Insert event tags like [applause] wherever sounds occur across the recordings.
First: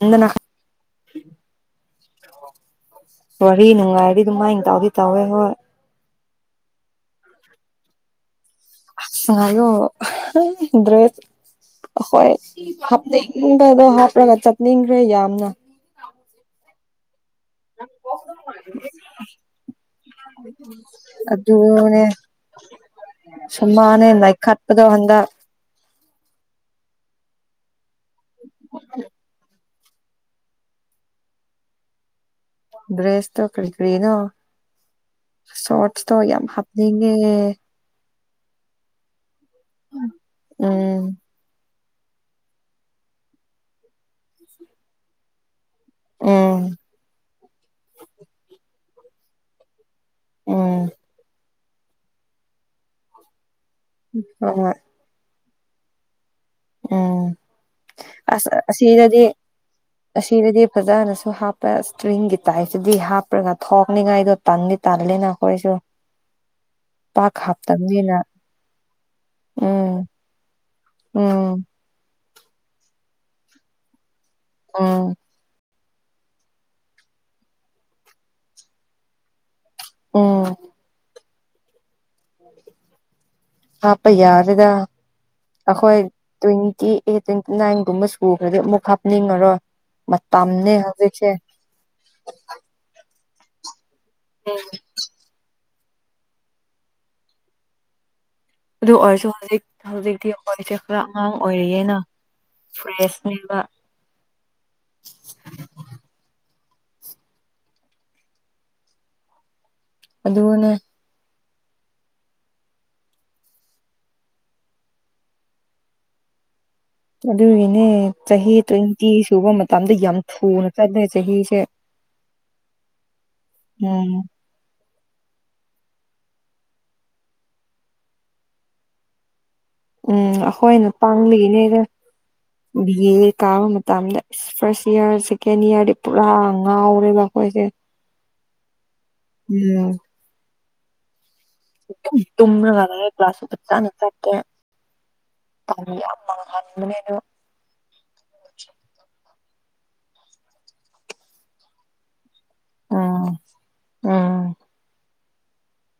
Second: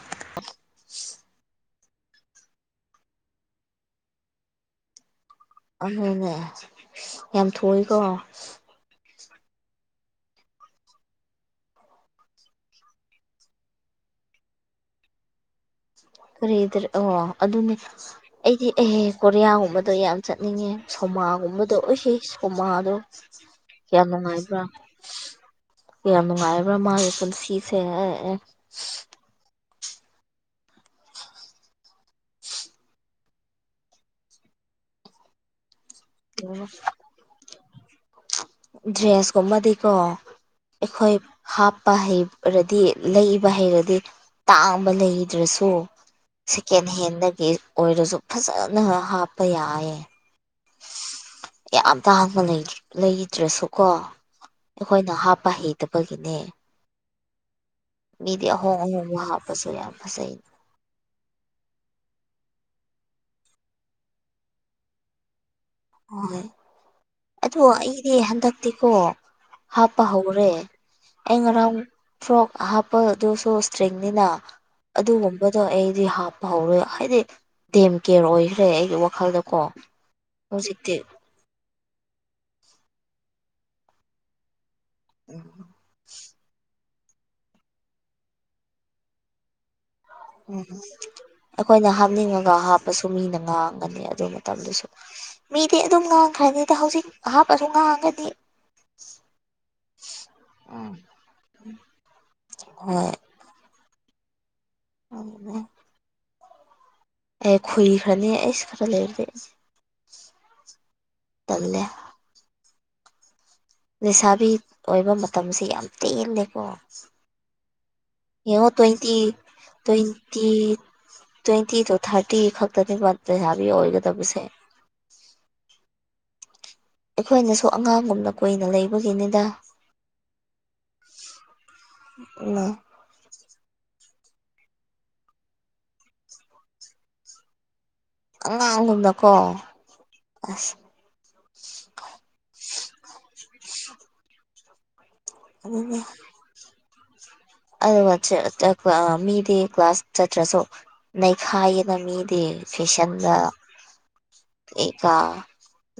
ꯅꯪꯅ ꯋꯥꯔꯤ ꯅꯨꯡꯉꯥꯏꯔꯤ ꯑꯗꯨꯝꯃꯥꯏꯅ ꯇꯧꯗꯤ ꯇꯧꯋꯦ ꯍꯣꯏ ꯑꯗꯨꯅꯦ ꯌꯥꯝ ꯊꯣꯛꯏꯀꯣ ꯁꯥꯉꯥꯏꯂꯨ ꯑꯍꯥ ꯗ꯭ꯔꯦꯁ ꯍꯈꯣꯏ ꯍꯥꯞꯅꯤꯡꯕꯗꯣ ꯍꯥꯞꯂꯒ ꯆꯠꯅꯤꯡꯈ꯭ꯔꯦ ꯌꯥꯝꯅ ꯀꯔꯤꯗꯔ ꯑꯣ ꯑꯗꯨꯅꯦ ꯑꯩꯗꯤ ꯑꯦꯍꯦ ꯀꯣꯔꯤꯌꯥꯒꯨꯝꯕꯗꯣ ꯌꯥꯝ ꯆꯠꯅꯤꯡꯉꯦ ꯁꯣꯃꯥꯒꯨꯝꯕꯗꯣ ꯑꯗꯨꯅꯦ ꯑꯦꯍꯦ ꯀꯣꯃꯥꯗꯣ ꯃꯅꯦ ꯅꯩ ꯈꯥꯠꯄꯗꯣ ꯍꯟꯗꯛ ꯌꯥꯝ ꯅꯨꯡꯉꯥꯏꯕ꯭ꯔ ꯃꯥꯒꯤ ꯄꯨꯟꯁꯤꯁꯦ ꯑꯦ ꯗ꯭ꯔꯦꯁꯇꯣ ꯀꯔꯤ ꯀꯔꯤꯅꯣ ꯁꯣꯠ ꯑꯁꯇꯣꯔ ꯌꯥꯝ ꯍꯥꯞꯅꯤꯡꯉꯦ ꯗ꯭ꯔꯦꯁꯀꯨꯝꯕꯗꯤꯀꯣ ꯎꯝ ꯑꯩꯈꯣꯏ ꯍꯥꯞ ꯍꯩꯔꯗꯤ ꯂꯩꯕ ꯍꯩꯔꯗꯤ ꯇꯥꯡꯕ ꯂꯩꯗ꯭ꯔꯁꯨ ꯎꯝ ꯁꯦꯀꯦꯟ ꯍꯦꯟꯗꯒꯤ ꯑꯣꯏꯔꯁꯨ ꯐꯖꯅ ꯍꯥꯞꯄ ꯌꯥꯌꯦ ꯎꯝ ꯌꯥꯝ ꯇꯡꯕ ꯂꯩꯗ꯭ꯔꯁꯨ ꯀꯣ ꯍꯣꯏ ꯍꯣꯏ ꯑꯩꯈꯣꯏꯅ ꯍꯥꯞ ꯄꯥ ꯍꯩꯗꯕꯒꯤꯅꯦ ꯎꯝ ꯑꯁ ꯑꯍꯣꯡ ꯑꯍꯣꯡꯕ ꯑꯁꯤꯗꯗꯤ ꯍꯥꯞꯄꯁꯨ ꯌꯥꯝ ꯐꯖꯩ ꯑꯁꯤꯗꯗꯤ ꯐꯖꯅ ꯍꯥꯞꯄ ꯏꯁꯇ꯭ꯔꯤꯡꯒꯤ ꯇꯥꯏꯞꯁꯤꯗꯤ ꯍꯥꯞꯄ꯭ꯔꯒ ꯊꯣꯛꯅꯤꯉꯥꯏꯗꯣ ꯇꯟꯗꯤ ꯇꯜꯂꯤꯅ ꯍꯣꯏ ꯑꯣ ꯑꯩꯗꯤ ꯍꯥꯞꯇꯕꯅꯤꯅ ꯍꯟꯗꯛꯇꯤꯀꯣ ꯎꯝ ꯍꯥꯞꯄ ꯍꯧꯔꯦ ꯑꯩ ꯎꯝ ꯉꯔꯥꯡ ꯐ꯭ꯔꯣꯛ ꯍꯥꯞꯄꯗꯨꯁꯨ ꯏꯁꯇ꯭ꯔꯤꯡꯅꯤꯅ ꯎꯝ ꯑꯗꯨꯒꯨꯝꯕꯗꯣ ꯑꯩ ꯍꯥꯞꯄ ꯍꯧꯔꯣꯏ ꯍꯥꯏꯗꯤ ꯗꯦꯝ ꯀꯦꯔ ꯑꯣꯏꯈ꯭ꯔꯦ ꯑꯩꯒꯤ ꯋꯥꯈꯜꯗꯀꯣ ꯎꯝ ꯍꯧꯖꯤꯛꯇꯤ ꯍꯥꯞꯄ ꯌꯥꯔꯦꯗ ꯑꯩꯈꯣꯏ ꯇꯨꯏ ꯑꯩ ꯅꯥꯏꯟꯒꯨꯝꯕ ꯁꯨꯈ꯭ꯔꯗꯤ ꯑꯃꯨꯛ ꯍꯥꯞꯅꯤꯡꯉꯔꯣꯏ ꯎꯝ ꯃꯇꯝꯅꯦ ꯍꯧꯖꯤꯛꯁꯦ ꯑꯩꯈꯣꯏꯅ ꯍꯥꯞꯅꯤꯡꯉꯒ ꯍꯥꯞꯄꯁꯨ ꯃꯤꯅ ꯉꯥꯡ ꯉꯥꯡꯒꯅꯤ ꯑꯗꯨ ꯃꯇꯝꯗꯨꯁꯨ ꯃꯤꯗꯤ ꯑꯗꯨꯝ ꯉꯥꯡꯈ꯭ꯔꯅꯤꯗ ꯍꯧꯖꯤꯛ ꯑꯍꯥꯞꯄꯁꯨ ꯉꯥꯡꯉꯒꯅꯤ ꯑꯗꯨ ꯑꯣꯏꯔꯁꯨ ꯍꯧꯖꯤꯛ ꯍꯧꯖꯤꯛꯇꯤ ꯑꯩꯈꯣꯏꯁꯦ ꯎꯝ ꯈꯔ ꯑꯉꯥꯡ ꯑꯣꯏꯔꯤꯌꯦꯅ ꯍꯣꯏ ꯐ꯭ꯔꯦꯁ ꯅꯦꯕ ꯑꯦ ꯈꯨꯏꯈ꯭ꯔꯅꯦ ꯑꯩꯁ ꯈꯔ ꯂꯩꯔꯗꯤ ꯑꯗꯨꯅꯦ ꯇꯜꯂꯦ ꯂꯩꯁꯥꯕꯤ ꯑꯣꯏꯕ ꯃꯇꯝꯁꯦ ꯌꯥꯝ ꯇꯦꯜꯂꯦꯀꯣ ꯑꯗꯨꯒꯤꯅꯦ ꯆꯍꯤ ꯇ꯭ꯋꯦꯟꯇꯤ ꯁꯨꯕ ꯃꯇꯝꯗ ꯌꯥꯝ ꯇ꯭ꯋꯦꯟꯇꯤ ꯊꯨꯅ ꯆꯠꯂꯦ ꯆꯍꯤꯁꯦ ꯇ꯭ꯋꯦꯟꯇꯤ ꯊꯥꯔꯇꯤ ꯈꯛꯇꯅꯤꯕ ꯂꯩꯁꯕꯤ ꯎꯝ ꯑꯣꯏꯒꯗꯕꯁꯦ ꯑꯩꯈꯣꯏꯅꯁꯨ ꯑꯉꯥꯡꯒꯨꯝꯅ ꯀꯨꯏꯅ ꯂꯩꯕꯒꯤꯅꯤꯗ ꯎꯝ ꯑꯩꯈꯣꯏꯅ ꯄꯥꯡꯂꯤꯒꯤꯅꯦꯗ ꯎꯝ ꯕꯤ ꯑꯦ ꯀꯥꯕ ꯃꯇꯝꯗ ꯐꯥꯔꯁ ꯏꯌꯥꯔ ꯁꯦꯀꯦꯟ ꯏꯌꯥꯔꯗꯤ ꯄꯨꯔꯥ ꯉꯥꯎꯔꯦꯕ ꯑꯩꯈꯣꯏꯁꯦ ꯑꯉꯥꯡꯒꯨꯝꯅꯀꯣ ꯎꯝ ꯑꯁ ꯑꯗꯨꯝ ꯇꯨꯝꯃꯒ ꯀ꯭ꯂꯥꯁ ꯉꯟꯇꯅ ꯆꯠꯀꯦ ꯃꯥꯇꯝ ꯌꯝ ꯃꯡꯍꯅꯕꯅꯦ ꯑꯦ ꯋꯥꯆꯞꯇ ꯃꯤꯗꯤ ꯀ꯭ꯂꯥꯁ ꯆꯠꯇ꯭ꯔꯁꯨ ꯅꯩꯈꯥꯏꯌꯦꯗ ꯃꯤ ꯎꯝ ꯐꯦꯁꯟꯗ ꯎꯝ ꯑꯦꯀ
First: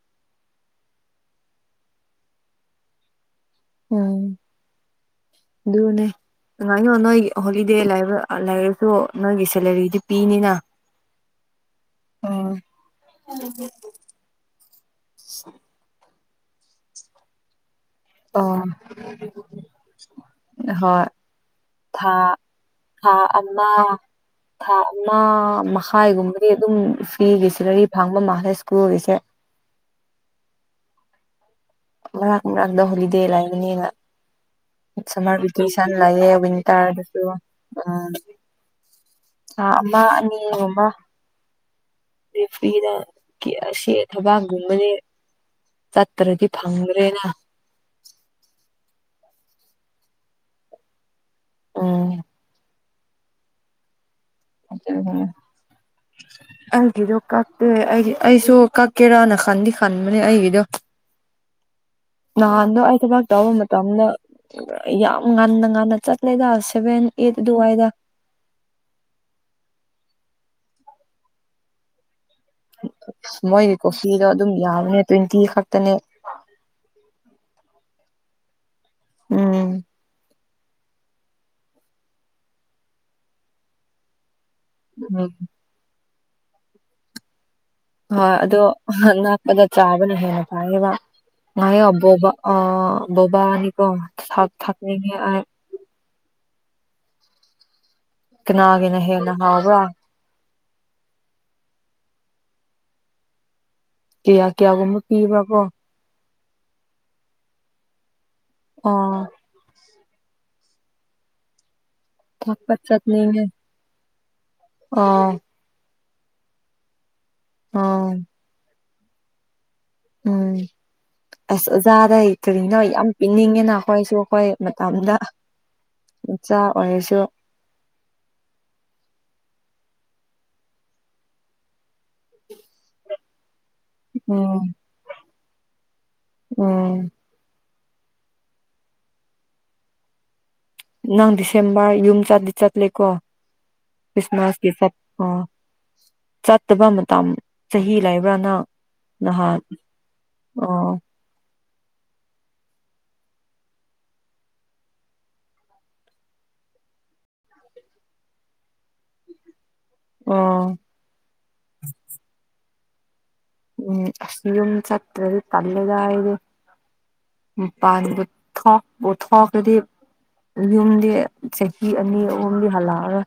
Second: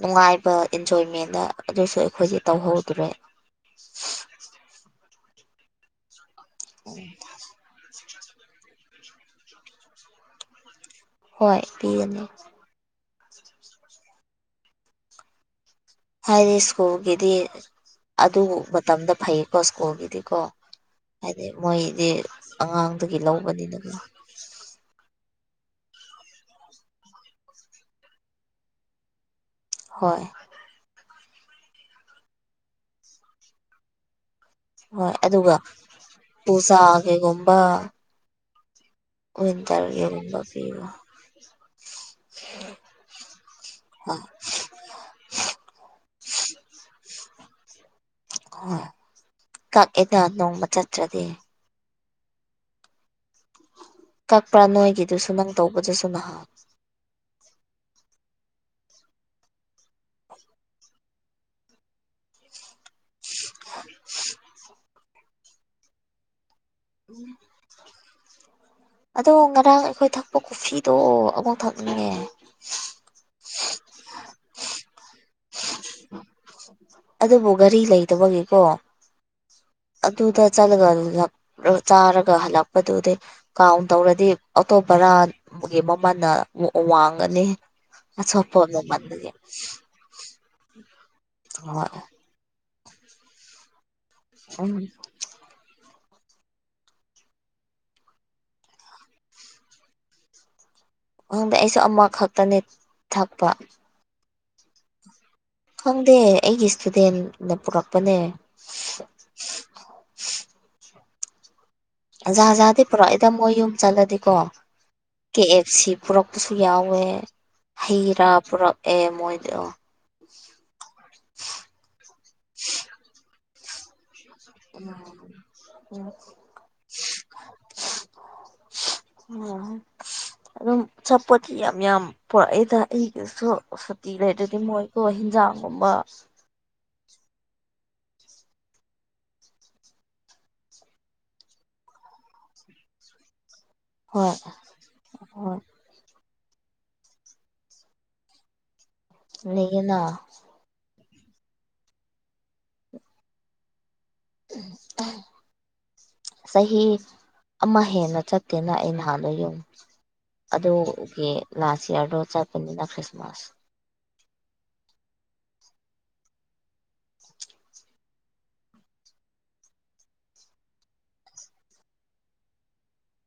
ꯅꯨꯡꯉꯥꯏꯕ ꯏꯟꯖꯣꯏꯃꯦꯟꯗ ꯑꯗꯨꯁꯨ ꯑꯩꯈꯣꯏꯗꯤ ꯇꯧꯍꯧꯗ꯭ꯔꯦ ꯎꯝ ꯑꯗꯨꯅꯦ ꯅꯨꯡꯉꯥꯏꯌꯨ ꯅꯣꯏ ꯍꯣꯂꯤꯗꯦ ꯂꯩꯕ ꯂꯥꯏꯛꯁꯨ ꯅꯣꯏꯒꯤ ꯁꯦꯂꯔꯤꯗꯤ ꯄꯤꯅꯤꯅ ꯍꯣꯏ ꯄꯤꯒꯅꯤ ꯎꯝ [unintelligible] ꯍꯥꯏꯗꯤ ꯁ꯭ꯀꯨꯜꯒꯤꯗꯤ ꯑꯗꯨ ꯑꯣ ꯃꯇꯝꯗ ꯐꯩꯀꯣ ꯁ꯭ꯀꯨꯜꯒꯤꯗꯤꯀꯣ ꯍꯣꯏ ꯍꯥꯏꯗꯤ ꯃꯣꯏꯗꯤ ꯊꯥ ꯊꯥ ꯑꯉꯥꯡꯗꯒꯤ ꯑꯃ ꯂꯧꯕꯅꯤꯗꯅ ꯊꯥ ꯑꯃ ꯃꯈꯥꯏꯒꯨꯝꯕꯗꯤ ꯑꯗꯨꯝ ꯐ꯭ꯤꯒꯤ ꯁꯤꯂꯔꯤ ꯐꯪꯕ ꯃꯥꯜꯂꯦ ꯁ꯭ꯀꯨꯜꯒꯤꯁꯦ ꯍꯣꯏ ꯃꯔꯥꯛ ꯃꯔꯥꯛꯇ ꯍꯣꯂꯤꯗꯦ ꯂꯩꯕꯅꯤꯅ ꯍꯣꯏ ꯁꯝꯃꯔ ꯑꯗꯨꯒ ꯕꯤꯀꯦꯁꯅ ꯂꯩꯌꯦ ꯋꯤꯟꯇꯔꯗꯁꯨ ꯄꯨꯖꯥꯒꯤꯒꯨꯝꯕ ꯁꯥ ꯊꯥ ꯑꯃ ꯑꯅꯤ ꯋꯤꯟꯇꯔꯒꯤꯒꯨꯝꯕ ꯄꯤꯕ ꯒꯨꯝꯕ ꯔꯦꯐ꯭ꯔꯤꯗ ꯑꯁꯤ ꯍꯣꯏ ꯊꯕꯥꯛꯒꯨꯝꯕꯗꯤ ꯆꯠꯇ꯭ꯔꯗꯤ ꯐꯪꯗ꯭ꯔꯥ ꯂꯩꯅ ꯍꯣꯏ ꯀꯛꯑꯦꯗ ꯅꯣꯡꯃ ꯆꯠꯇ꯭ꯔꯗꯤ ꯑꯣ ꯀꯛꯄ꯭ꯔꯥ ꯅꯣꯏꯒꯤꯗꯨꯁꯨ ꯅꯪ ꯇꯧꯕꯗꯨꯁꯨ ꯅꯍꯥꯟ [unintelligible] ꯅꯪꯒꯤꯗꯣ ꯀꯛ ꯑꯦ ꯑꯩꯁꯨ ꯀꯛꯀꯦꯔꯥꯅ ꯈꯟꯗꯤ ꯈꯟꯕꯅꯦ ꯑꯩꯒꯤꯗꯣ ꯅꯍꯥꯟꯗꯣ ꯑꯩ ꯊꯕꯛ ꯇꯧꯕ ꯃꯇꯝꯗ ꯌꯥꯝ ꯉꯟꯅ ꯉꯟꯅ ꯆꯠꯂꯦꯗ ꯁꯦꯚꯦꯟ ꯑꯩꯠ ꯑꯗꯨꯋꯥꯏꯗ ꯑꯗꯣ ꯉꯔꯥꯡ ꯑꯩꯈꯣꯏ ꯊꯛꯄ ꯀꯣꯐꯤꯗꯣ ꯑꯃꯨꯛ ꯊꯛꯅꯤꯡꯉꯦ ꯗꯤ ꯈꯛꯇꯅꯦ ꯑꯗꯨꯕꯨ ꯒꯥꯔꯤ ꯂꯩꯗꯕꯒꯤꯀꯣ ꯎꯝ ꯑꯗꯨꯗ ꯆꯠꯂꯒ ꯆꯥꯔꯒ ꯍꯜꯂꯛꯄꯗꯨꯗꯤ ꯀꯥꯎꯟ ꯇꯧꯔꯗꯤ ꯎꯝ ꯑꯣꯇꯣꯕꯔꯥꯒꯤ ꯃꯃꯜꯅ ꯋꯥꯡꯒꯅꯤ ꯍꯣꯏ ꯑꯗꯣ ꯑꯆꯥꯄꯣꯠꯅ ꯃꯟꯕꯒꯤ ꯅꯛꯄꯗ ꯆꯥꯕꯅ ꯍꯦꯟꯅ [unintelligible] ꯉꯥꯏꯌꯣ ꯍꯣꯏ ꯕꯣꯕꯥ ꯑ ꯕꯣꯕꯥꯅꯤꯀꯣ ꯊꯛ ꯎꯝ ꯊꯛꯅꯤꯡꯉꯦ ꯑꯩ ꯀꯅꯥꯒꯤꯅ ꯍꯦꯟꯅ ꯍꯥꯥꯎꯕ꯭ꯔ ꯈꯪꯗꯦ ꯑꯩꯁꯨ ꯑꯃꯈꯛꯇꯅꯤ ꯊꯛꯄ ꯀꯌꯥ ꯀꯌꯥꯒꯨꯝꯕ ꯄꯤꯕ꯭ꯔ ꯀꯣ ꯈꯪꯗꯦ ꯑꯩꯒꯤ ꯁ꯭ꯇꯨꯗꯦꯟꯅ ꯄꯨꯔꯛꯄꯅꯦ ꯑꯥ ꯑꯖ ꯊꯛꯄ ꯖꯥꯗꯤ ꯄꯨꯔꯛꯏꯗ ꯆꯠꯅꯤꯡꯉꯦ ꯃꯣꯏ ꯌꯨꯝ ꯆꯠꯂꯗꯤꯀꯣ ꯑꯥ ꯀꯦ ꯑꯦꯐ ꯁꯤ ꯄꯨꯔꯛꯄꯁꯨ ꯌꯥꯎꯋꯦ ꯍꯩ ꯑꯥ ꯔꯥ ꯄꯨꯔꯛꯑꯦ ꯃꯣꯏꯗꯣ ꯎꯝ ꯑꯁ ꯑꯣꯖꯥꯗ ꯀꯔꯤꯅꯣ ꯌꯥꯝ ꯄꯤꯅꯤꯡꯉꯦꯅ ꯈꯣꯏꯁꯨ ꯍꯣꯏ ꯃꯇꯝꯗ ꯏꯆꯥ ꯑꯣꯏꯔꯁꯨ [inaudible] ꯑꯗꯨꯝ ꯆꯄꯣꯠꯇꯤ ꯌꯥꯝ ꯌꯥꯝ ꯄꯣꯔꯛꯑꯦꯗ ꯑꯩꯗꯁꯨ ꯁꯨꯇꯤ ꯂꯩꯇ꯭ꯔꯗꯤ ꯎꯝ ꯃꯣꯏꯀꯣ ꯍꯤꯟꯖꯥꯡꯒꯨꯝꯕ ꯎꯝ ꯅꯪ ꯗꯤꯁꯦꯝꯕꯔ ꯌꯨꯝ ꯆꯠꯗꯤ ꯆꯠꯂꯤꯀꯣ ꯍꯣꯏ ꯀ꯭ꯔꯤꯁꯃꯥꯁꯀꯤ ꯆꯠ ꯎꯝ ꯍꯣꯏ ꯆꯠꯇꯕ ꯃꯇꯝ ꯆꯍꯤ ꯂꯩꯕ꯭ꯔ ꯅꯪ ꯅꯍꯥꯟ ꯂꯩꯌꯦꯅ ꯑꯣ [inaudible] ꯆꯍꯤ ꯑꯃ ꯍꯦꯟꯅ ꯆꯠꯇꯦꯅ ꯑꯩ ꯅꯍꯥꯟꯗꯩ ꯌꯨꯝ ꯑꯣ ꯑꯗꯨꯒꯤ ꯂꯥꯁ ꯏꯌꯔꯗꯣ ꯆꯠꯄꯅꯤꯅ ꯈ꯭ꯔꯤꯁꯃꯥꯁ ꯎꯝ ꯑꯁ ꯌꯨꯝ ꯆꯠꯇ꯭ꯔꯗꯤ ꯇꯜꯂꯤꯗ ꯑꯩꯗꯤ ꯃꯄꯥꯟꯕꯨ ꯊꯣꯛꯄꯨ ꯊꯣꯛꯂꯗꯤ ꯌꯨꯝꯗꯤ ꯆꯍꯤ ꯑꯅꯤ ꯑꯍꯨꯝꯗꯤ ꯍꯜꯂꯛꯑꯔꯣꯏ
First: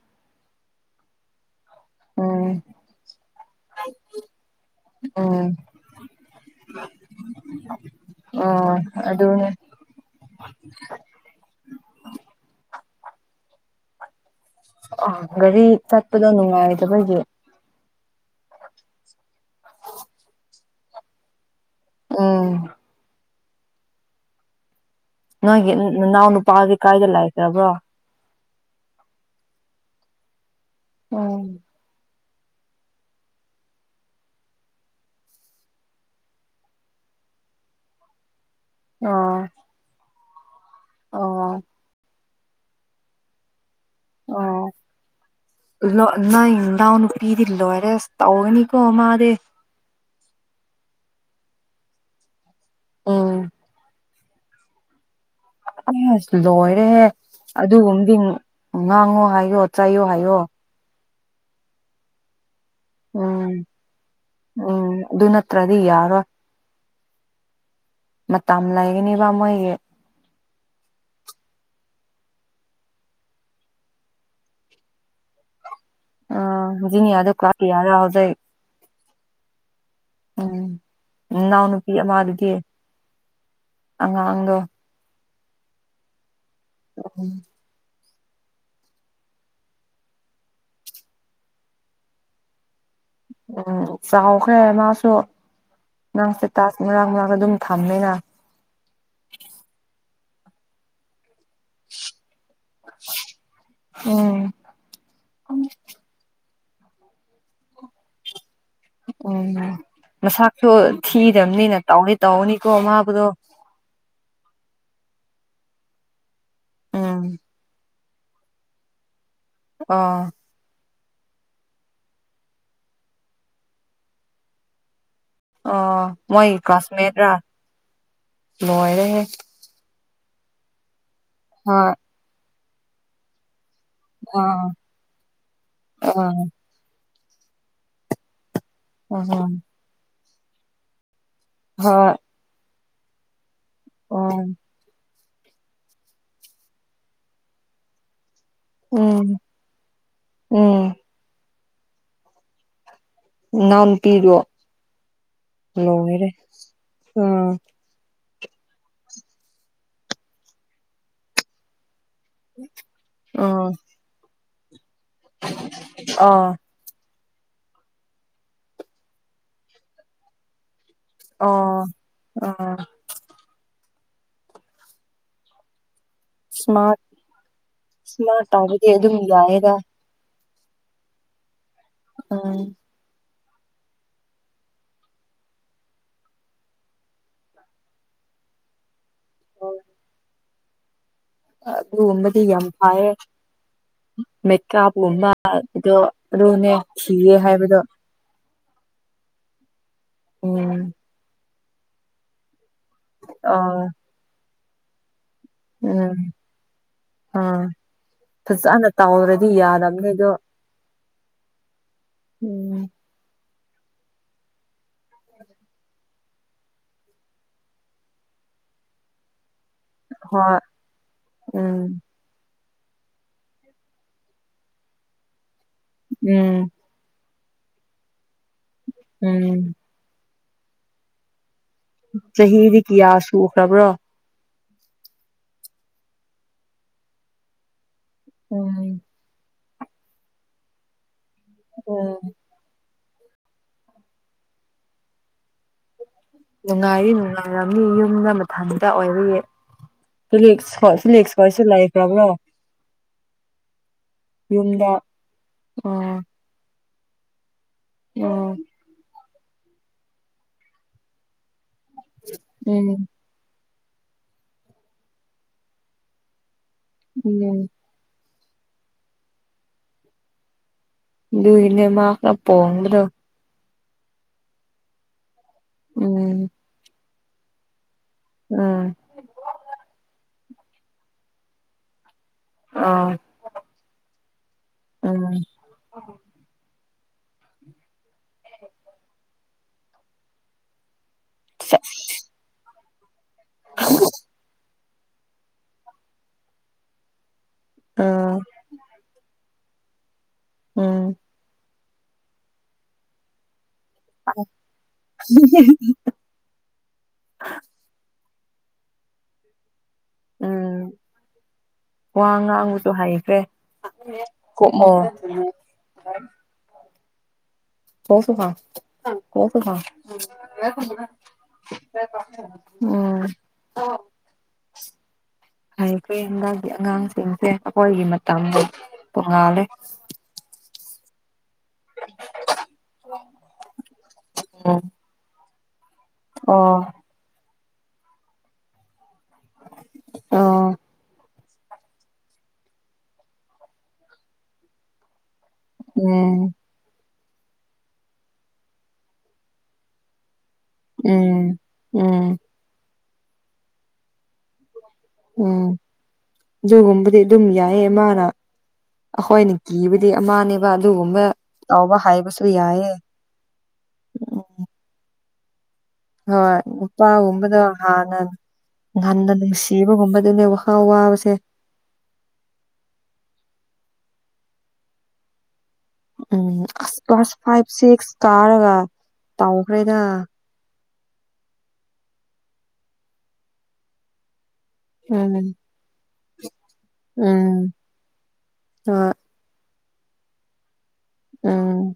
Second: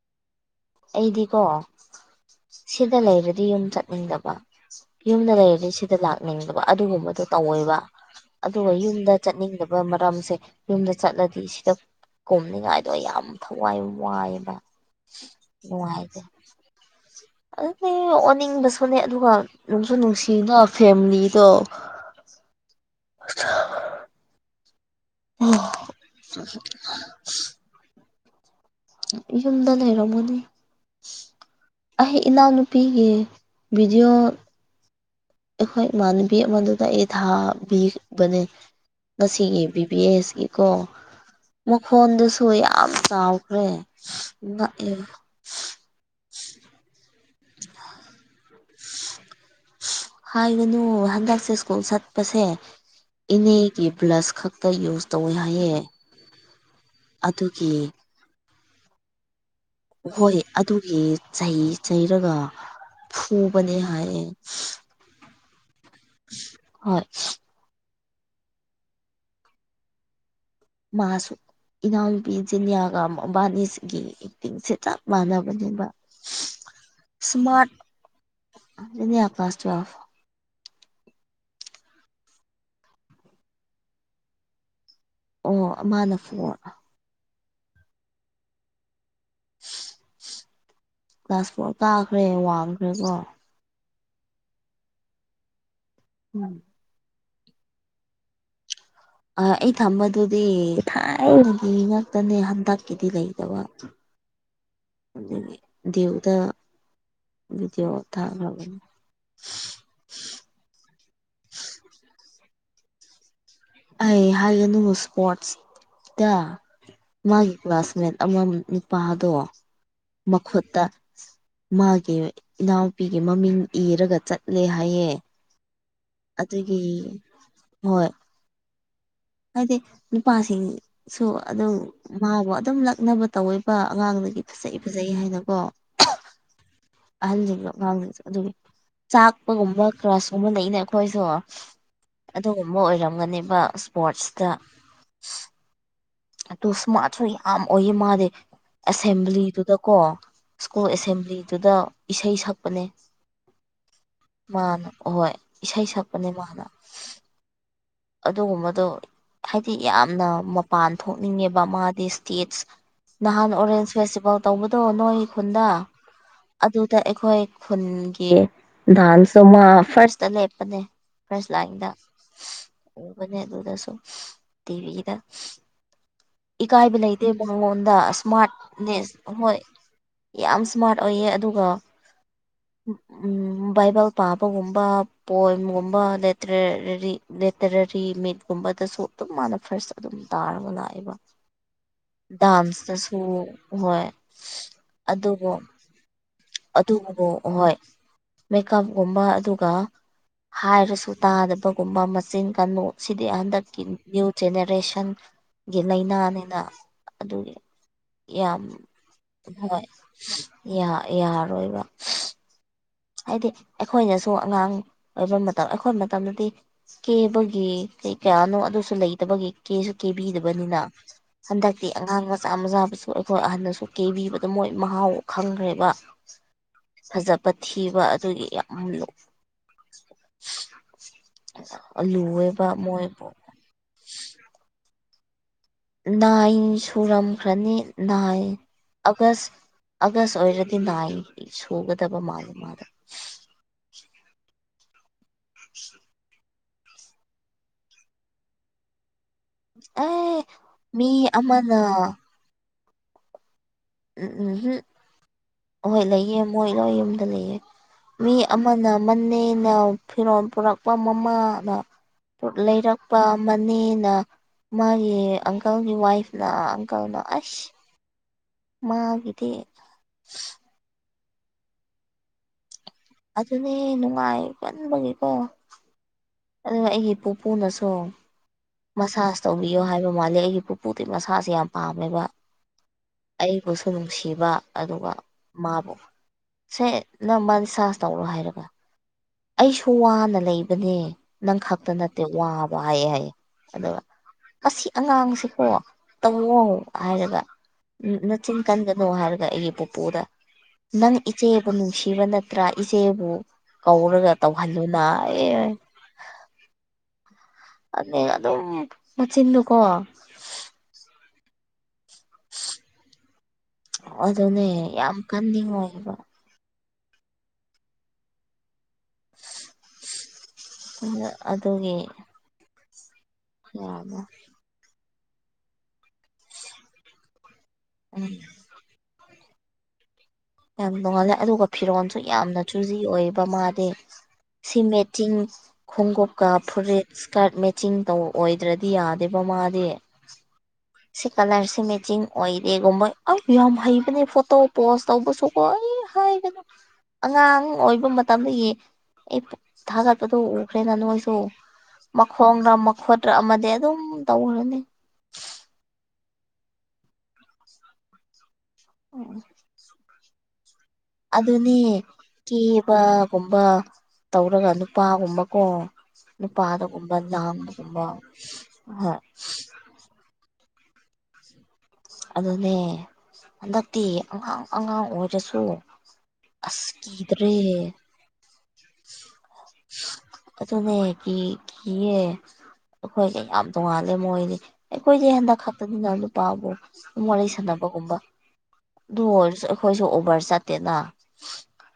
ꯑꯩꯗꯤꯀꯣ ꯎꯝ ꯁꯤꯗ ꯂꯩꯔꯗꯤ ꯌꯨꯝ ꯆꯠꯅꯤꯡꯗꯕ ꯌꯨꯝꯗ ꯎꯝ ꯂꯩꯔꯗꯤ ꯁꯤꯗ ꯂꯥꯛꯅꯤꯡꯗꯕ ꯑꯗꯨꯒꯨꯝꯕꯗꯣ ꯇꯧꯋꯦꯕ ꯑꯗꯨꯒ ꯑꯣ ꯌꯨꯝꯗ ꯑꯗꯨꯅꯦ ꯆꯠꯅꯤꯡꯗꯕ ꯃꯔꯝꯁꯦ ꯌꯨꯝꯗ ꯆꯠꯂꯗꯤ ꯁꯤꯗ ꯀꯣꯝꯅꯤꯡꯉꯥꯏ ꯑꯗꯣ ꯌꯥꯝ ꯊꯋꯥꯏ ꯋꯥꯏ ꯑ ꯒꯥꯔꯤ ꯆꯠꯄꯗꯣ ꯅꯨꯡꯉꯥꯏꯇꯕꯒꯤ ꯑꯣ ꯑꯣꯅꯤꯡꯕꯁꯨꯅꯦ ꯑꯗꯨꯒ ꯅꯨꯡꯁꯨ ꯅꯨꯡꯁꯤꯕ ꯐꯦꯝꯂꯤꯗꯣ ꯎꯝ [inaudible] ꯅꯣꯏꯒꯤ ꯅꯅꯥꯎ ꯅꯨꯄꯥꯗꯤ ꯀꯥꯏꯗ ꯂꯥꯏꯈ꯭ꯔꯕ꯭ꯔꯣ ꯌꯨꯝꯗ ꯂꯩꯔꯝꯒꯅꯤ ꯎꯝ ꯑꯩ ꯏꯅꯥꯎꯅꯨꯄꯤꯒꯤ ꯚꯤꯗꯤꯑꯣ ꯑꯩꯈꯣꯏ ꯏꯃꯥꯟꯅꯕꯤ ꯑꯃꯗꯨꯗ ꯑꯩ ꯊꯥꯕꯤꯕꯅꯦ ꯑꯣ ꯉꯁꯤꯒꯤ ꯕꯤꯕꯤꯑꯦꯁꯀꯤ ꯀꯣ ꯑꯣ ꯃꯈꯣꯟꯗꯨꯁꯨ ꯊꯣꯏ ꯌꯥꯝ ꯆꯥꯎꯈ꯭ꯔꯦ ꯑꯧ ꯉꯛꯑꯦꯕ ꯂꯣꯏ ꯅꯣꯏ ꯅꯅꯥꯎꯅꯨꯄꯤꯗꯤ ꯂꯣꯏꯔꯦ ꯇꯧꯒꯅꯤ ꯀꯣ ꯃꯥꯗꯤ ꯍꯥꯏꯒꯅꯨ ꯍꯟꯗꯛꯁꯦ ꯁ꯭ꯀꯨꯜ ꯆꯠꯄꯁꯦ ꯎꯝ ꯏꯅꯦꯒꯤ ꯄ꯭ꯂꯁ ꯈꯛꯇ ꯌꯨꯁ ꯇꯧꯋꯦ ꯍꯥꯏꯌꯦ ꯑꯁ ꯂꯣꯏꯔꯦꯍꯦ ꯑꯗꯨꯒꯤ ꯑꯗꯨꯒꯨꯝꯕꯗꯤ ꯉꯥꯡꯉꯣ ꯍꯥꯏꯌꯣ ꯆꯩꯌꯣ ꯍꯥꯏꯌꯣ ꯍꯣꯏ ꯑꯗꯨꯒꯤ ꯆꯩ ꯆꯩꯔꯒ ꯎꯝ ꯐꯨꯕꯅꯦ ꯍꯥꯏꯑꯦ ꯗꯤ ꯌꯥꯔꯣꯏ ꯍꯣꯏ ꯃꯇꯝ ꯂꯩꯒꯅꯤꯕ ꯃꯣꯏꯒꯤ ꯃꯥꯁꯨ ꯏꯅꯥꯎꯅꯨꯄꯤ ꯖꯤꯂꯤꯌꯥꯒ ꯃꯕꯥꯟꯅꯤꯁꯤꯒꯤ ꯑꯦꯛꯇꯤꯡꯁꯦ ꯆꯞ ꯃꯥꯟꯅꯕꯅꯦꯕ ꯑꯣ ꯖꯦꯅꯦꯌꯥꯗꯣ ꯀ꯭ꯂꯥꯁ ꯁ꯭ꯃꯥꯔꯠ ꯀꯌꯥꯔꯥ ꯍꯧꯖꯤꯛ ꯖꯤꯅꯤꯌꯥ ꯀ꯭ꯂꯥꯁ ꯇꯨꯋꯦꯜꯐ ꯎꯝ ꯏꯅꯥꯎ ꯅꯨꯄꯤ ꯑꯃꯗꯨꯗꯤ ꯑꯉꯥꯡꯗꯣ ꯑꯣ ꯑꯃꯥꯅ ꯐꯣꯔ [unintelligible] ꯀ꯭ꯂꯥꯁ ꯐꯣꯔ ꯀꯥꯈ꯭ꯔꯦ ꯋꯥꯡꯈ꯭ꯔꯦꯀꯣ ꯆꯥꯎꯈꯧꯈ꯭ꯔꯦ ꯃꯥꯁꯨ ꯅꯪꯁꯦ ꯎꯝ ꯇꯥꯁ ꯃꯔꯥꯡ ꯃꯔꯥꯡ ꯑꯗꯨꯝ ꯊꯝꯃꯤꯅ ꯑꯥ ꯑꯩ ꯊꯝꯕꯗꯨꯗꯤ ꯊꯥꯏ ꯑꯩꯒꯤ ꯉꯥꯛꯇꯅꯦ ꯍꯟꯗꯛꯀꯤꯗꯤ ꯂꯩꯇꯕ ꯎꯝ ꯑꯗꯨꯒꯤ ꯗ꯭ꯌꯨꯗ ꯚꯤꯗꯤꯑꯣ ꯊꯥꯈ꯭ꯔꯕ ꯎꯝ ꯃꯁꯛꯇꯣ ꯊꯤꯗꯕꯅꯤꯅ ꯇꯧꯗꯤ ꯇꯧꯕꯅꯤꯀꯣ ꯃꯥꯕꯨꯗꯣ ꯑꯩ ꯍꯥꯏꯒꯅꯨ ꯏꯁꯄꯣꯔꯠꯁꯇ ꯎꯝ ꯃꯥꯒꯤ ꯀ꯭ꯂꯥꯁꯃꯦꯠ ꯑꯃ ꯅꯨꯄꯥꯗꯣ ꯑꯥ ꯃꯈꯨꯠꯇ ꯃꯥꯒꯤ ꯏꯅꯥꯎꯄꯤꯒꯤ ꯃꯃꯤꯡ ꯏꯔꯒ ꯆꯠꯂꯦ ꯍꯥꯏꯌꯦ ꯑꯣ ꯃꯣꯏ ꯑꯗꯨꯒꯤ ꯀ꯭ꯂꯥꯁꯃꯦꯠꯔꯥ ꯍꯣꯏ ꯂꯣꯏꯔꯦꯍꯦ ꯍꯥꯏꯗꯤ ꯅꯨꯄꯥꯁꯤꯡꯁꯨ ꯑꯗꯨꯝ ꯍꯣꯏ ꯃꯥꯕꯨ ꯑꯗꯨꯝ ꯂꯛꯅꯕ ꯇꯧꯋꯦ ꯄꯥ ꯑꯉꯥꯡꯗꯒꯤ ꯑꯥ ꯐꯖꯩ ꯐꯖꯩ ꯍꯥꯏꯅꯀꯣ ꯑꯥ ꯑꯍꯜꯖꯤꯡꯗꯣ ꯉꯥꯡꯅꯩ ꯑꯗꯨꯝ ꯎꯝ ꯆꯥꯛꯄꯒꯨꯝꯕ ꯀ꯭ꯔꯁꯀꯨꯝꯕ ꯂꯩꯅꯦ ꯑꯩꯈꯣꯏꯁꯨ ꯍꯣꯏ ꯑꯃ ꯑꯣꯏꯔꯝꯒꯅꯦꯕ ꯏꯁꯄꯣꯔꯠꯁꯇ ꯎꯝ ꯑꯗꯨ ꯏꯁꯃꯥꯠꯁꯨ ꯌꯥꯝ ꯑꯣꯏꯌꯦ ꯃꯥꯗꯤ ꯎꯝ ꯑꯦꯁꯦꯝꯕ꯭ꯂꯤꯗꯨꯗꯀꯣ ꯁ꯭ꯀꯨꯜ ꯎꯝ ꯑꯦꯁꯦꯝꯕ꯭ꯂꯤꯗꯨꯗ ꯏꯁꯩ ꯁꯛꯄꯅꯦ ꯅꯅꯥꯎ ꯅꯨꯄꯤꯗꯨ ꯃꯥꯅ ꯑꯍꯣꯏ ꯏꯁꯩ ꯂꯣꯏꯔꯦ ꯁꯛꯄꯅꯦ ꯃꯥꯅ ꯎꯝ ꯑꯗꯨꯒꯨꯝꯕꯗꯣ ꯍꯥꯏꯗꯤ ꯌꯥꯝꯅ ꯃꯄꯥꯟ ꯊꯣꯛꯅꯤꯡꯉꯦꯕ ꯃꯥꯗꯤ ꯇꯤꯠꯁ ꯅꯍꯥꯟ ꯎꯝ ꯑꯣꯔꯦꯟꯖ ꯐꯦꯁꯇꯤꯚꯦꯜ ꯇꯧꯕꯗꯣ ꯅꯣꯏ ꯈꯨꯟꯗ ꯑꯥ ꯑꯗꯨꯗ ꯑꯩꯈꯣꯏ ꯈꯨꯟꯒꯤ ꯗꯥꯟꯁꯇꯣ ꯃꯥ ꯐꯥꯔꯁꯇ ꯂꯩꯄꯅꯦ ꯑꯣ ꯑꯣ ꯅꯦ ꯑꯗꯨꯗꯁꯨ ꯇꯤꯕꯤꯗ ꯏꯁꯃꯥꯔꯠ ꯏꯀꯥꯏꯕ ꯂꯩꯇꯦ ꯃꯉꯣꯟꯗ ꯁꯨꯃꯥꯏꯅ ꯇꯧꯕꯗꯤ ꯏꯁꯃꯥꯔꯠꯅꯦꯁ ꯑꯗꯨꯝ ꯑꯣꯏ ꯌꯥꯏꯌꯦꯗ ꯌꯥꯝ ꯁ꯭ꯃꯥꯔꯠ ꯑꯣꯏꯌꯦ ꯑꯗꯨꯒ ꯑꯥ ꯎꯝ ꯕꯥꯏꯕꯜ ꯄꯥꯕꯒꯨꯝꯕ ꯄꯣꯏꯝꯒꯨꯝꯕ ꯂꯇꯔꯦꯔꯤ ꯂꯦꯇꯔꯔꯤ ꯃꯤꯠꯀꯨꯝꯕꯗꯁꯨ ꯑꯗꯨꯝ ꯃꯥꯅ ꯐꯥꯔꯁ ꯑꯗꯨꯝ ꯇꯥꯔꯒ ꯂꯥꯛꯑꯦꯕ ꯑꯥ ꯑꯗꯨꯒꯨꯝꯕꯗꯤ ꯌꯥꯝ ꯐꯥꯏꯌꯦ ꯗꯥꯟꯁꯇꯁꯨ ꯍꯣꯏ ꯃꯦꯀꯥꯞꯀꯨꯝꯕ ꯑꯗꯨꯕꯨ ꯑꯗꯣ ꯑꯗꯨꯅꯦ ꯑꯗꯨꯕꯨ ꯊꯤꯌꯦ ꯍꯣꯏ ꯍꯥꯏꯕꯗꯣ ꯃꯦꯀꯞꯒꯨꯝꯕ ꯑꯗꯨꯒ ꯎꯝ ꯍꯥꯏꯔꯁꯨ ꯇꯥꯗꯕ ꯀꯨꯝꯕ ꯃꯆꯤꯟ ꯀꯥꯟꯕꯒꯨ ꯁꯤꯗꯤ ꯍꯟꯗꯛꯀꯤ ꯑꯥ ꯅꯤꯌꯨ ꯖꯦꯅꯦꯔꯦꯁꯟ ꯒꯤ ꯎꯝ ꯂꯥꯏꯅꯥꯅꯤꯅ ꯑꯗꯨꯒꯤ ꯑꯥ ꯌꯥꯝ ꯐꯖꯅ ꯇꯧꯗ꯭ꯔꯗꯤ ꯍꯣꯏ ꯌꯥꯗꯕꯅꯦ ꯑꯗꯣ ꯌꯥ ꯌꯥꯔꯣꯏꯕ ꯎꯝ ꯍꯥꯏꯗꯤ ꯑꯩꯈꯣꯏꯅꯁꯨ ꯑꯉꯥꯡ ꯑꯣꯏꯕ ꯃꯇꯝ ꯑꯩꯈꯣꯏ ꯃꯇꯝꯗꯗꯤ ꯀꯦꯕꯒꯤ ꯀꯩ ꯀ ꯑꯗꯨꯁꯨ ꯂꯩꯇꯕꯒꯤ ꯀꯦꯁꯨ ꯍꯣꯏ ꯀꯦꯕꯤꯗꯕꯅꯤꯅ ꯎꯝ ꯍꯟꯗꯛꯇꯤ ꯑꯉꯥꯡ ꯃꯆꯥ ꯃꯆꯥꯕꯁꯨ ꯑꯩꯈꯣꯏ ꯑꯍꯟꯗꯁꯨ ꯀꯦꯕꯤꯕꯗ ꯃꯣꯏ ꯃꯍꯥꯎ ꯈꯪꯈ꯭ꯔꯦꯕ ꯎꯝ ꯐꯖꯕ ꯊꯤꯕ ꯑꯗꯨꯒꯤ ꯌ ꯎꯝ ꯂꯨꯑꯦꯕ ꯆꯍꯤꯗꯤ ꯀꯤꯌꯥ ꯃꯣꯏꯕꯨ ꯁꯨꯈ꯭ꯔꯕ꯭ꯔꯣ ꯅꯥꯏꯟ ꯁꯨꯔꯝꯈ꯭ꯔꯅꯤ ꯅꯥꯏꯟ ꯎꯝ ꯑꯥꯒꯁ ꯑꯥꯒꯁ ꯑꯣꯏꯔꯗꯤ ꯅꯥꯏꯟ ꯁꯨꯒꯗꯕ ꯎꯝ ꯃꯥꯂ ꯃꯥꯗꯣ [inaudible] ꯅꯨꯡꯉꯥꯏꯔꯤ ꯅꯨꯡꯉꯥꯏꯔꯝꯅꯤ ꯌꯨꯝꯗ ꯃꯊꯟꯇ ꯑꯣꯏꯕꯒꯤ ꯑꯦ ꯐꯁ ꯃꯤ ꯐꯤꯁ ꯀꯁꯨ ꯑꯃꯅ ꯂꯥꯏꯐ꯭ꯔꯕ꯭ꯔꯣ ꯎꯝ ꯎꯝ ꯎꯝ ꯌꯨꯝꯗ ꯍꯣꯏ ꯑꯣ ꯂꯩꯌꯦ ꯃꯣꯏ ꯌꯨꯝꯗ ꯂꯩꯌꯦ ꯃꯤ ꯑꯣ ꯑꯃꯅ ꯃꯅꯤꯡ ꯅꯤꯅ ꯐꯤꯔꯣꯜ ꯄꯨꯔꯛꯄ ꯃꯃꯥꯅ ꯎꯝ ꯂꯩꯔꯛꯄ ꯃ ꯅꯤꯅ ꯃꯥꯒꯤ ꯑꯪꯀꯜꯒꯤ ꯋꯥꯏꯐꯅ ꯑꯪꯀꯜꯅ ꯎꯝ ꯑꯁ ꯃꯥꯒꯤꯗꯤ ꯗꯨꯏꯅꯦ ꯃꯥꯈ ꯄꯣꯡꯕꯗꯣ ꯑꯦ ꯅꯨꯡꯉꯥꯏ ꯃꯟꯕꯒꯤꯀꯣ ꯎꯝ ꯄꯨꯄꯨꯅꯁꯨ ꯎꯝ ꯃꯁꯥꯥꯁ ꯇꯧꯕꯤꯌꯣ ꯍꯥꯏꯕ ꯃꯥꯂꯦ ꯑꯩꯒꯤ ꯄꯨꯄꯨꯗꯤ ꯃꯁꯥꯁꯦ ꯌꯥꯝ ꯄꯥꯝꯃꯦꯕ ꯑꯥ ꯑꯩꯕꯨꯁꯨ ꯅꯨꯡꯁꯤꯕ ꯑꯗꯨꯒ ꯎꯝ ꯃꯥꯕꯨ ꯁꯦ ꯅꯃꯟ ꯁꯥꯥꯁ ꯇꯧꯔꯣ ꯍꯥꯏꯔꯒ ꯑꯩꯁꯨ ꯋꯥꯅ ꯂꯩꯕꯅꯦ ꯅꯪ ꯈꯛꯇ ꯅꯠꯇꯦ ꯋꯥꯕ ꯍꯥꯏꯌꯦ ꯍꯥꯏꯌꯦ ꯑꯗꯨꯒ ꯃꯁꯤ ꯑꯉꯥꯡꯁꯤꯀꯣ ꯇꯧꯅꯣ ꯍꯥꯏꯔꯒ ꯑꯥ ꯅꯆꯤꯟ ꯀꯟꯒꯅꯨ ꯍꯥꯏꯔꯒ ꯑꯩꯒꯤ ꯄꯨꯄꯨꯗ ꯎꯝ ꯅꯪ ꯏꯆꯦ ꯅꯨꯡꯁꯤꯕ ꯅꯠꯇ꯭ꯔꯥ ꯏꯆꯦꯕꯨ ꯀꯧꯔꯒ ꯇꯧꯍꯜꯂꯨꯅ ꯑꯦ ꯑꯅꯦ ꯑꯗꯨꯝ ꯃꯆꯤꯟꯗꯨ ꯀꯣ ꯎꯝ ꯋꯥ ꯉꯥꯡꯕꯁꯨ ꯍꯩꯈ꯭ꯔꯦ ꯑꯗꯨꯅꯦ ꯀꯣꯛꯃꯣ ꯌꯥꯝ ꯀꯟꯅꯤꯡꯉꯣꯏꯕ [unintelligible] ꯃꯥꯅꯦ ꯌꯥꯅꯦ ꯍꯥꯏ ꯐꯦ ꯍꯟꯗꯛꯀꯤ ꯑꯉꯥꯡꯁꯤꯡꯁꯦ ꯑꯩꯈꯣꯏꯒꯤ ꯎꯝ ꯃꯇꯝꯗ ꯇꯣꯉꯥꯜꯂꯦ ꯌꯥꯝ ꯅꯣꯉꯥꯜꯂꯦ ꯑꯗꯨꯒ ꯐꯤꯔꯣꯜꯁꯨ ꯌꯥꯝꯅ ꯆꯨꯖꯤ ꯑꯣꯏꯑꯦꯕ ꯃꯥꯗꯤ ꯎꯝ ꯁꯤꯃꯦꯇꯤꯡ ꯈꯣꯡꯎꯞꯀ ꯑꯣ ꯐꯨꯔꯤꯠ ꯏꯁꯀ꯭ꯔꯠ ꯃꯦ ꯆꯤꯡ ꯇꯧ ꯑꯣꯏꯗ꯭ꯔꯗꯤ ꯌꯥꯗꯦꯕ ꯃꯥꯗꯤ ꯑꯣ ꯁꯤ ꯀꯂꯔꯁꯦ ꯃꯦꯠꯆꯤꯡ ꯑꯣꯏꯔꯦꯒꯨꯝꯕꯣꯏ ꯑ ꯌꯥꯝ ꯍꯩꯕꯅꯦ ꯐꯣꯇꯣ ꯄꯣꯁ ꯇꯧꯕꯁꯨ ꯍꯣꯏ ꯍꯥꯏꯌꯒ ꯎꯝ ꯑꯉꯥꯡ ꯑꯣꯏꯕ ꯃꯇꯝꯗꯒꯤ ꯑꯩꯕꯨ ꯊꯥꯒꯠꯄꯗꯣ ꯎ ꯐ꯭ꯔꯦꯗ ꯅꯣꯏꯁꯨ ꯎꯝ ꯎꯝ ꯃꯈꯣꯡꯔꯥ ꯃꯈꯨꯠꯔꯥ ꯑꯃꯗꯤ ꯑꯗꯨꯝ ꯇꯧꯔꯅꯤ ꯎꯝ ꯑꯗꯨꯒꯨꯝꯕꯗꯤ ꯑꯗꯨꯝ ꯌꯥꯏꯌꯦ ꯃꯥꯅ ꯑꯩꯈꯣꯏꯅ ꯀꯤꯕ ꯗꯤ ꯑꯃꯅꯦ ꯑꯗꯨꯒꯨꯝꯕ ꯑꯗꯨꯅꯦ ꯌꯥꯥꯎꯕ ꯍꯥꯏꯕꯁꯨ ꯌꯥꯏꯌꯦ ꯀꯦꯕꯒꯨꯝꯕ ꯎꯝ ꯇꯧꯔꯒ ꯅꯨꯄꯥꯒꯨꯝꯕꯀꯣ ꯍꯣꯏ ꯅꯨꯄꯥꯗꯒꯨꯝꯕ ꯅꯨꯄꯥꯒꯨꯝꯕꯗꯣ ꯂꯥꯡꯕꯒꯨꯝꯕ ꯍꯥꯟꯅ ꯍꯣꯏ ꯉꯟꯅ ꯅꯨꯡꯁꯤꯕꯒꯨꯝꯕꯗꯨꯅꯦꯕ ꯥ ꯑꯋꯥꯕꯁꯦ ꯑꯗꯨꯅꯦ ꯍꯟꯗꯛꯇꯤ ꯑꯉꯥꯡ ꯑꯉꯥꯡ ꯑꯣꯏꯔꯁꯨ ꯎꯝ ꯑꯁ ꯀ꯭ꯂꯥꯁ ꯐꯥꯏꯚ ꯁꯤꯛꯁ ꯀꯥꯔꯒ ꯇꯧꯈ꯭ꯔꯦꯗ ꯑꯗꯨꯅꯦ ꯀꯤ ꯀꯤꯌꯦ ꯑꯩꯈꯣꯏꯒ ꯌꯥꯝ ꯇꯣꯡꯉꯥꯜꯂꯦ ꯃꯣꯏꯗꯤ ꯑꯩꯈꯣꯏꯗꯤ ꯎꯝ ꯍꯟꯗꯛ ꯈꯛꯇꯅꯤꯅ ꯅꯨꯄꯥꯕꯨ ꯑꯗꯨꯝ ꯋꯥꯔꯤ ꯎꯝ ꯁꯥꯟꯅꯕꯒꯨꯝꯕ ꯍꯣꯏ ꯑꯗꯨ ꯑꯣꯏꯔꯁꯨ ꯑꯩꯈꯣꯏꯁꯨ ꯑꯣꯕ꯭ꯔ ꯆꯠꯇꯦꯅ ꯎꯝ